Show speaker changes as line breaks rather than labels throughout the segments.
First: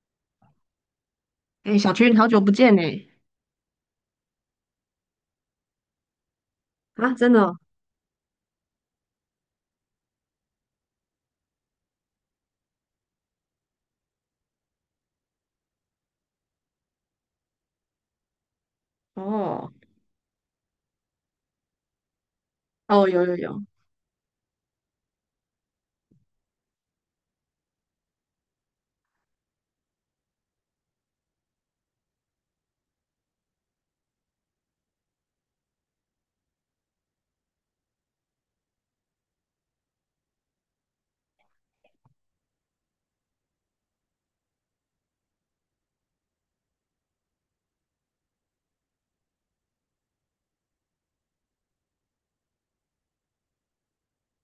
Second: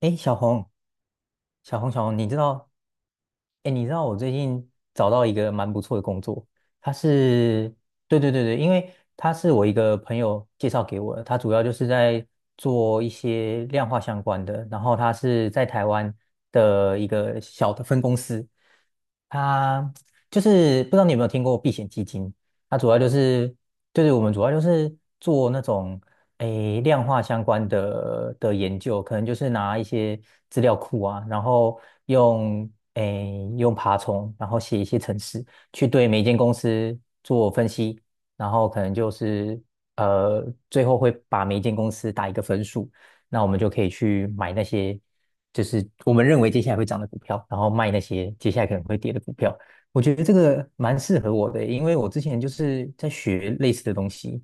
哎，小红，
哎，小群，好
你知
久不
道？
见呢！
哎，你知道我最近找到一个蛮不错的工作，它
啊，真的哦，
是，对对对对，因为它是我一个朋友介绍给我的，他主要就是在做一些量化相关的，然后他是在台湾的一个小的分公司。
哦，
它就是不知道你有没有听过避险基金？它主要
哦，
就
有有
是，
有，
对，是我们主要就是做那种量化相关的研究，可能就是拿一些资料库啊，然后用用爬虫，然后写一些程式，去对每一间公司做分析，然后可能就是最后会把每一间公司打一个分数。那我们就可以去买那些就是我们认为接下来会涨的股票，然后卖那些接下来可能会跌的股票。我觉得这个蛮适合我的，因为我之前就是在学类似的东西，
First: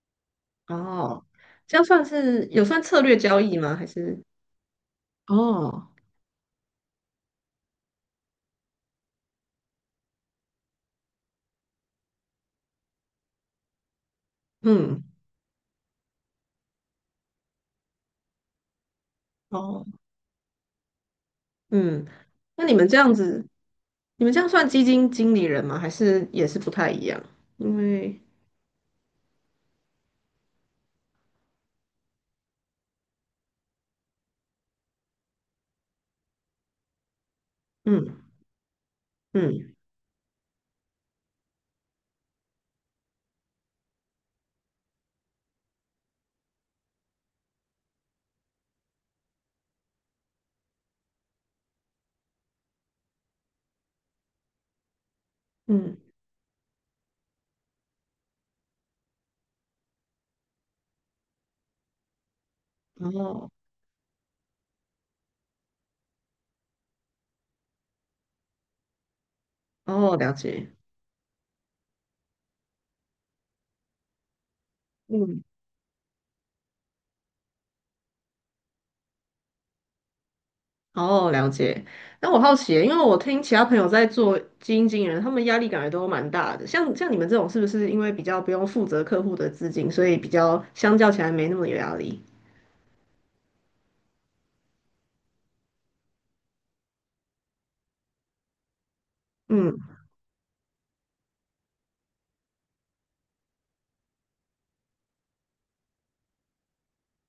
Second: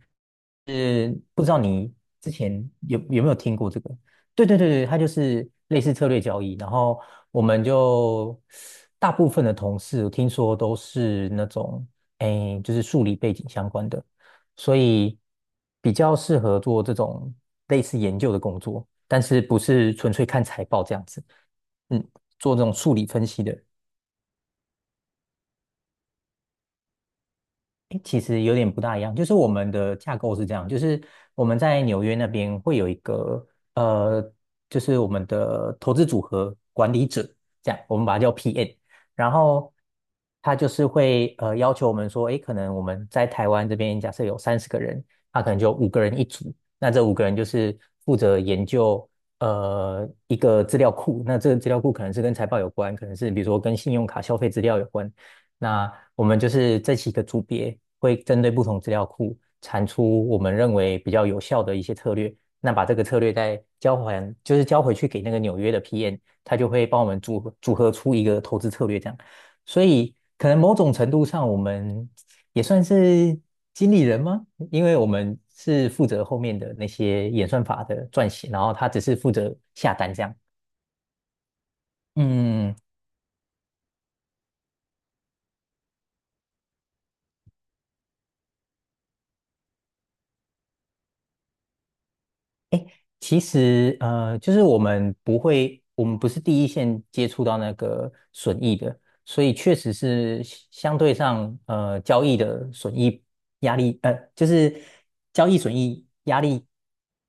是
哦，
不知道
这样
你
算
之
是
前
有算
有
策略
有没有
交
听
易
过
吗？
这
还
个？
是
对对对对，它就是类
哦，
似策略交易。然后我们就大部分的同事，听说都是那种就是数理背景相关的，所
嗯
以比较适合做这种类似研究的工作，但是不
哦，
是纯粹看财报这样子。嗯，
嗯？
做这
那
种
你们
数
这
理
样
分析
子，
的。
你们这样算基金经理人吗？还是也是不太一样？因为
其实有点不大一样，就是我们的架构是这样，就是我们在纽约那边会有一个呃，就是我们的投资组合管理者，这样我们把它
嗯
叫 PM，然后
嗯
他就是会要求我们说，诶，可能我们在台湾这边假设有30个人，他可能就五个人一组，那这五个人就是负责研究一个资料库，那这个资料库可能是跟财报有关，可能是比如说跟信用卡消费资料有关。那
嗯，
我们就是这几个组别会针对不同资料库产出我们认为比较有效的一些策略，那把这个策略
哦，
再交还，就是交回去给那个纽约的 PM，他就会帮我们组合组合出一个投资策略这样。所
哦，
以
了
可能
解。
某种程度上，我们也算是经理人吗？因为我们
嗯，
是负责后面的那些演算法的撰写，然后他只是负责下单这样。
哦，了解。那我好奇
嗯，
耶因为我听其他朋友在做基金经理人，他们压力感觉都蛮大的。像你们这种，是不是因为比较不用负责客户的资金，所以比较相较起来没那么有压力？
其实，呃，就是我们不会，我们不是第一线接触到那个损益的，所以确实
嗯
是相对上，交易的损益压力，就是交易损益压力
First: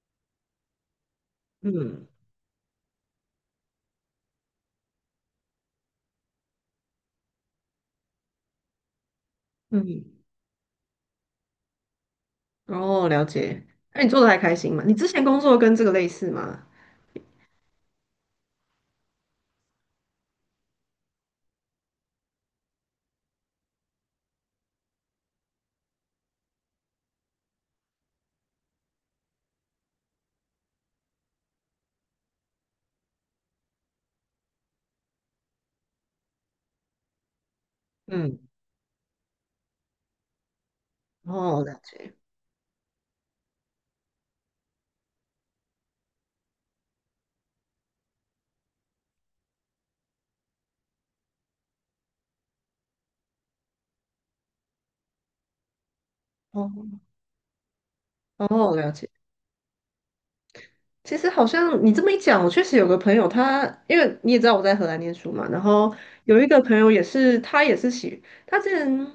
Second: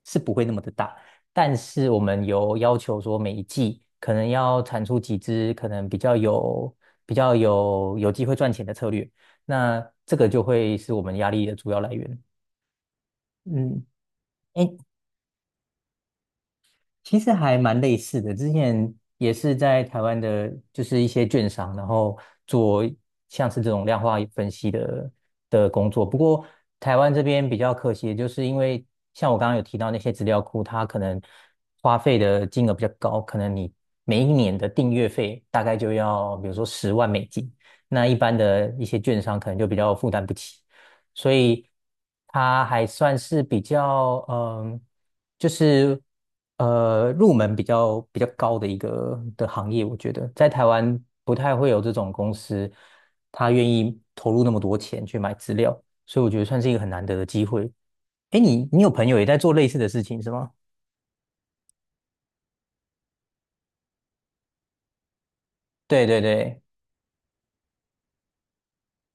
是不会那么的大，但是我
嗯
们有要求说每一季可能要产出几只可能比较有机会赚钱的策略，那
嗯，
这个就会是我们压力的主要来源。
哦，了解。
嗯。
那你做的还开
哎。
心吗？你之前工作跟这个类似吗？
其实还蛮类似的，之前也是在台湾的，就是一些券商，然后做像是这种量化分析的工作。不过台湾这边比较可惜的就是因为像我刚刚有提到那些资料库，它可能花费的金额比较高，可能你每一年的订阅费大概就要比如说10万美金，那一般
嗯，
的一些券商可能就比较负担不起。所
哦，
以
了解。
它还算是比较就是入门比较高的一个的行业，我觉得在台湾不太会有这种公司，他愿意投入那么多钱去买资料，所以我觉得算是一个很
哦
难得的机会。哎，你
哦，
你有
了
朋
解。
友也在做类似的事情是吗？
其实好像你这么一讲，我确实有个朋友他，因为你也知道我在荷兰念书嘛，然后
对对
有一个
对，
朋友也是，他之前，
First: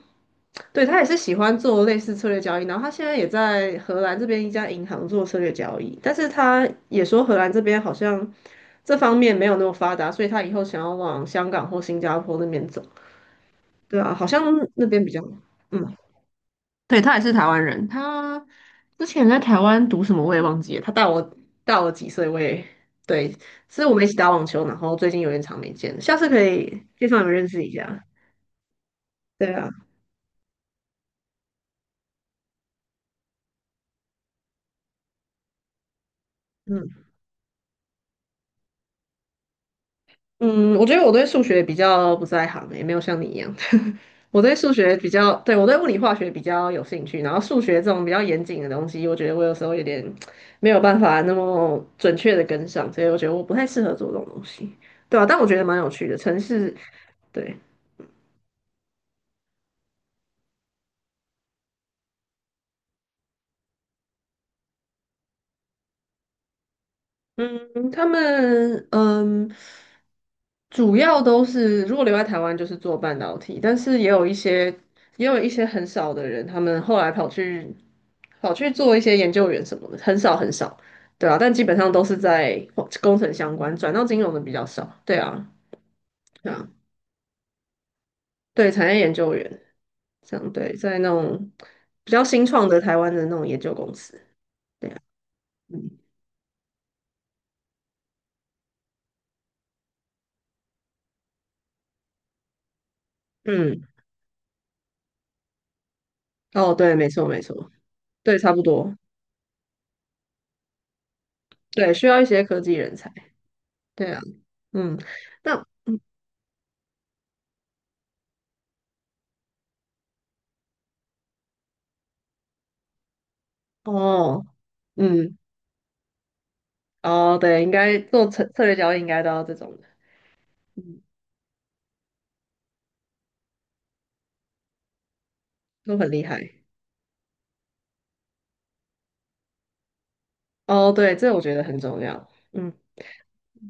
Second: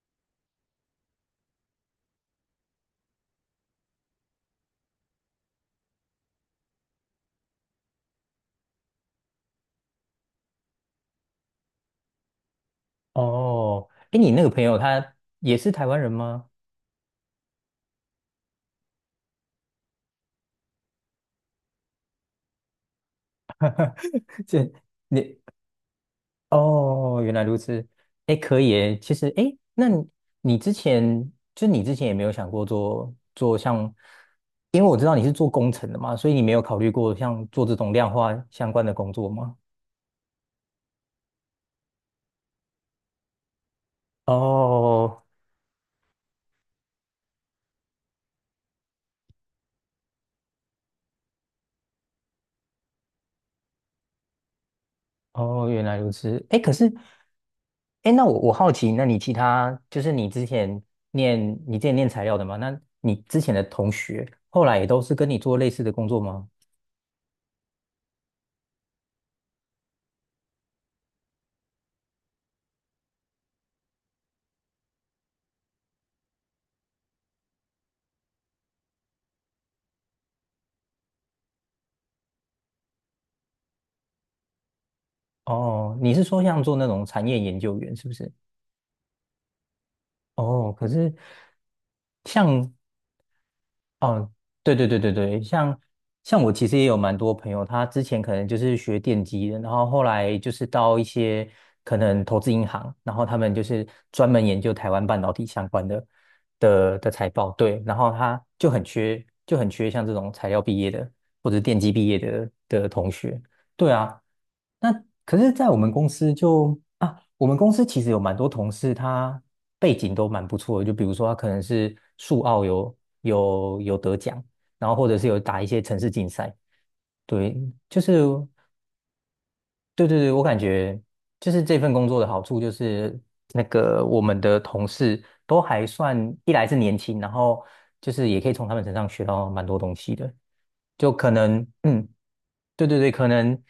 对，他也是喜欢做类似策略交易，然后他现在也在荷兰这边一家银行做策略交易，但是他也说荷兰这边好像这方面没有那么发达，所以他以后想要往香港或新加坡那边走，
哦，
对啊，
哎，
好
你
像
那个朋友
那边比
他
较，
也是台
嗯。
湾人吗？
对，他也是台湾人，他之前在台湾读什么我也忘记了，他大我几岁，我也对，是我们一起打网 球，
这
然后最近有点
你
长没见了，下次可以介绍
哦，
你们
原来
认
如
识一
此。
下。
哎，可以诶。其实，哎，
对啊，
那你之前也没有想过做像，因为我知道你是做工程的嘛，所以你没有考虑
嗯
过像做这种量化相关的工作吗？
嗯，我觉得我对数学比较不在行欸，也没有像你一样，我对数学比
哦，
较，对，我对物理化学比较有兴趣，然后数学这种比较严谨的东西，我觉得我有时候有点没有办法那么准确的跟上，所以我觉得我不太适合做这种东西，对啊，但我觉得
哦，
蛮
原
有
来
趣
如
的，城
此。哎，
市。
可是，
对。
哎，那我好奇，那你其他就是念你之前念材料的嘛？那你之前的同学后来也都是跟你做类似的工作吗？
嗯，他们嗯，主要都是如果留在台湾就是做半导体，但是也有一些也有一些很少的人，他们后来跑去做一些研究员什么的，很少很少，对啊，但基本上都是在工程相关，转到金融的比较少，对啊，
哦，你是说
对
像
啊，
做那种产业研究员是不是？
对，产业研究员这样，
哦，
对，
可
在那
是
种比较新创
像
的台湾的那种研究公司，
哦，对对
对
对
啊，
对对，像
嗯
像我其实也有蛮多朋友，他之前可能就是学电机的，然后后来就是到一些可能投资银行，然后他们就
嗯，
是专门研究台湾半导体相关的
哦，对，
的
没
的
错
财
没
报，
错，
对，然后
对，
他
差不
就很
多，
缺就很缺像这种材料毕业的，或者电机
对，需
毕业
要一些
的
科技
的
人
同
才。
学，对
对啊，
啊。那
嗯，
可是，
那
在我们
嗯
公司就啊，我们公司其实有蛮多同事，他背景都蛮不错的。就比如说，他可能是数奥有得奖，
哦，
然后或者是
嗯
有打一些城市竞赛。
哦，
对，
对，应该
就是
做策略交易应该都要这种的，
对对对，我感觉
嗯，
就是这份工作的好处就是那个我们的同事都还
都很
算，
厉害。
一来是年轻，然后就是也可以从他们身上学到蛮多东西的。
哦，
就
对，
可
这我觉得
能
很重
嗯，
要。嗯
对对对，可能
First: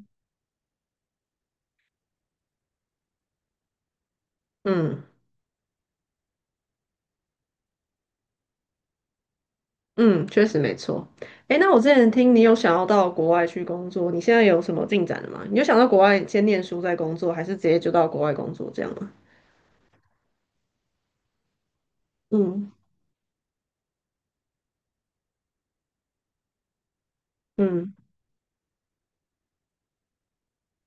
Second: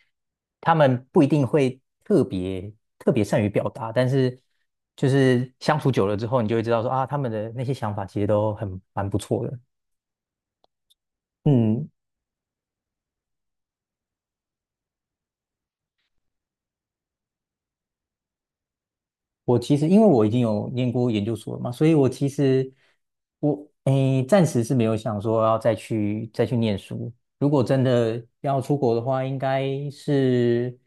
他们不一定会特别特别善于表达，但是
嗯
就是相处久了之后，你就会知道说啊，他们的那些想法其实都很蛮不错的。
嗯，确实没错。诶，那我
嗯，
之前听你有想要到国外去工作，你现在有什么进展了吗？你有想到国外先念书再工作，还是直接就到国外工作这样吗？
我其实因为我已经有念过研究所了嘛，所以我其实
嗯
我暂时是没有想说要再去念书。如果真
嗯，
的要出国的话，应该是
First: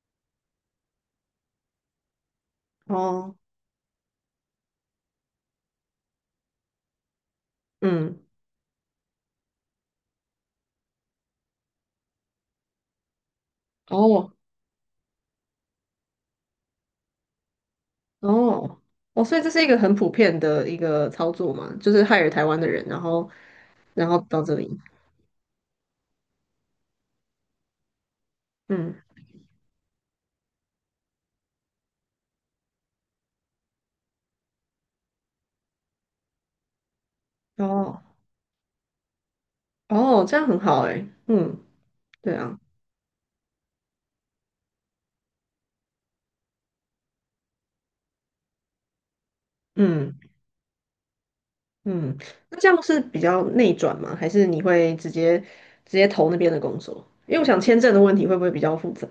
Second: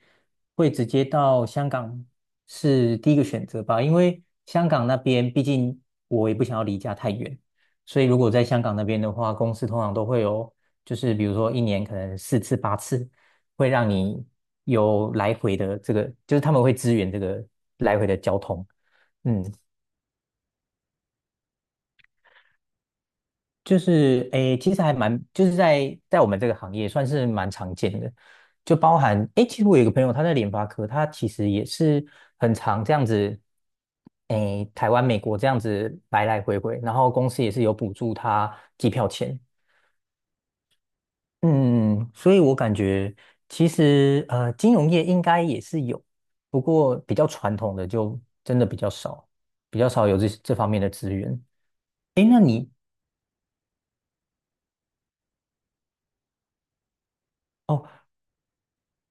会直接到香港，是第一个
哦，
选择吧，因为香港那边毕竟我也不想要离家太远，所以如
嗯
果在香港那边的话，公司通常都会有就是比如说一年可能四次八次。会让你
哦，
有来回的这个，就是他们会支援这个来回的交通。
哦，哦，所以
嗯，
这是一个很普遍的一个操作嘛，就是害了台湾的人，然后，
就
然后
是，
到这
其
里，
实还蛮，就是在我们这个行业算是蛮常见的，就包
嗯，
含诶，其实我有一个朋友他在联发科，他其实也是很常这样子，诶，台湾、美国这样子来来回回，然后公司也是有补
哦，
助他机票钱，
哦，这样很好诶，嗯，
嗯，所
对
以我
啊，
感觉其实金融业应该也是有，不过比较传统的就真的比较少，比较少
嗯
有这方面的资源。
嗯，
诶，那
那这
你？
样是比较内转吗？还是你会直接投那边的工作？因为我想签证的
哦。
问题会不会比较复杂？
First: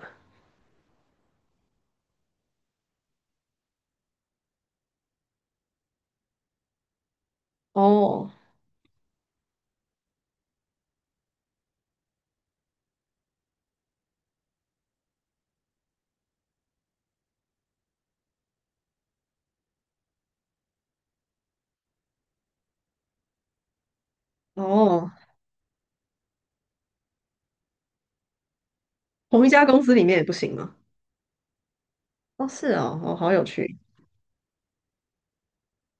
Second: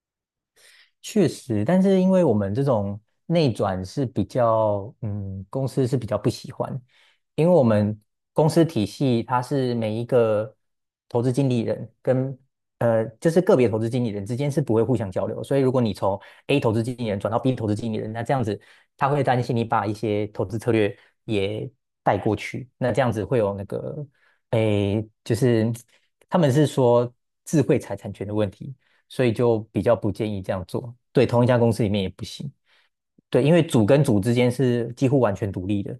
确实，但是因为我们这种内转是比较，嗯，公司是比较不喜欢，因为我们
哦
公司体系它是每一个投资经理人跟就是个别投资经理人之间是不会互相交流，所以如果你从 A 投资经理人转到 B 投资经理人，那这样子他会担心你把一些投资策略也带过去，那这样子会有那个，诶，
哦，
就是他们是说智慧财产权的问题。所以
同一
就
家公
比
司
较
里
不
面也不
建议这
行
样
吗？
做。对，同一家公司里面也不
哦，
行。
是哦，哦，好
对，
有
因为
趣，
组跟组之间是几乎完全独立的。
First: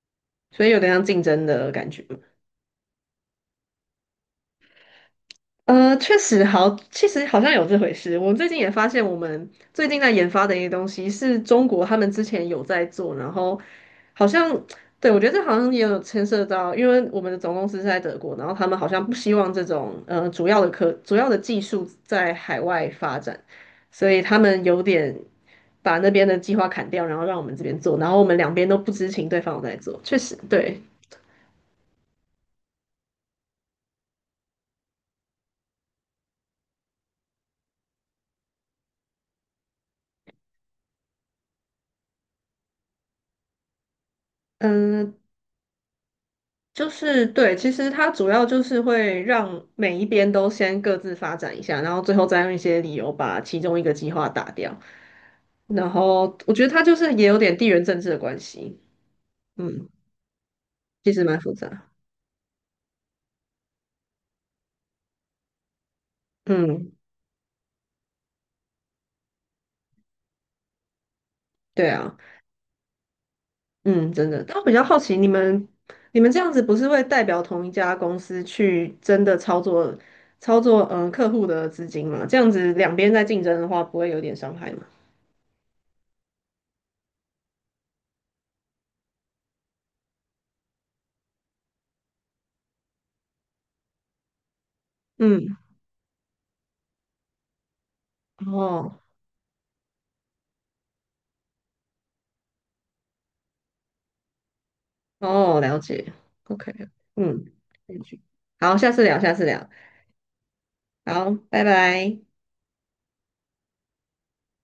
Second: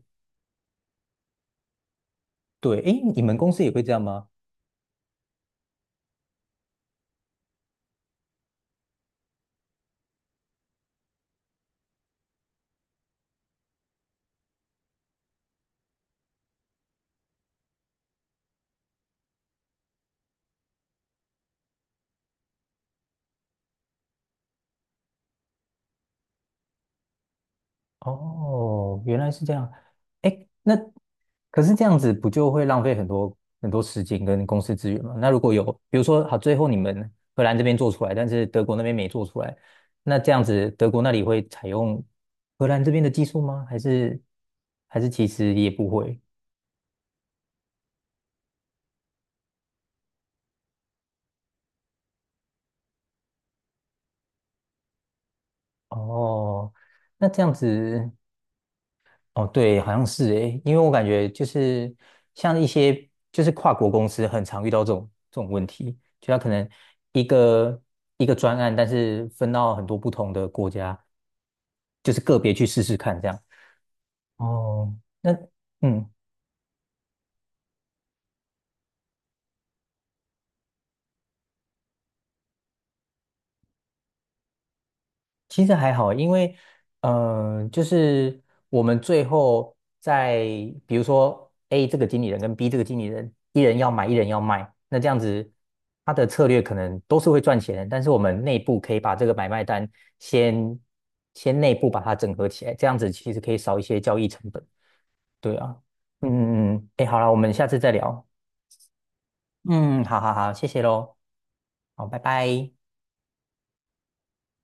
所以有点像竞争的感觉。
对，诶，你们公司也会这样吗？
确实好，其实好像有这回事。我最近也发现，我们最近在研发的一些东西是中国他们之前有在做，然后好像，对，我觉得这好像也有牵涉到，因为我们的总公司是在德国，然后他们好像不希望这种主要的技术在海外发展，所以他们有点把那边的计划砍掉，然后让我们这边做，然后我们两边都不
哦，
知
原
情
来
对
是这
方有
样。
在做，确实，
诶，那
对。
可是这样子不就会浪费很多很多时间跟公司资源吗？那如果有，比如说好，最后你们荷兰这边做出来，但是德国那边没做出来，那这样子德国那里会采用荷兰这边的技术吗？还是
嗯，
其实也不会？
就是对，其实它主要就是会让每一边都先各自发展一下，然后最后再用一些理由把其中一个计划打掉。然后我觉得
哦，
它就是也
那
有
这样
点地缘政治
子。
的关系，
哦，对，
嗯，
好像是诶，因为我感
其实
觉
蛮
就
复杂，
是像一些就是跨国公司很常遇到这种问题，就他可能
嗯，
一个一个专案，但是分到很多不同的国家，
对
就
啊，
是个别去试试看这样。
嗯，真的。但我比较
哦，
好奇，你
那
们
嗯。
你们这样子不是会代表同一家公司去真的操作客户的资金吗？这样子两边在竞争的话，不会有点伤害吗？
其实还好，因为就是我们最后在比如说 A 这个经理人跟 B 这个经理人，一人要买，一人要卖，那这样子
嗯，
他的策略可能都是会赚钱，但是我们内部
哦。
可以把这个买卖单先先内部把它整合起来，这样子其实可以少一些交易成本。对
哦，
啊，
了解。OK，
哎，好了，我
嗯，
们下次
嗯
再聊。
好，下次聊，下次聊，
嗯，好好好，谢谢喽，
好，拜
好，拜
拜。
拜。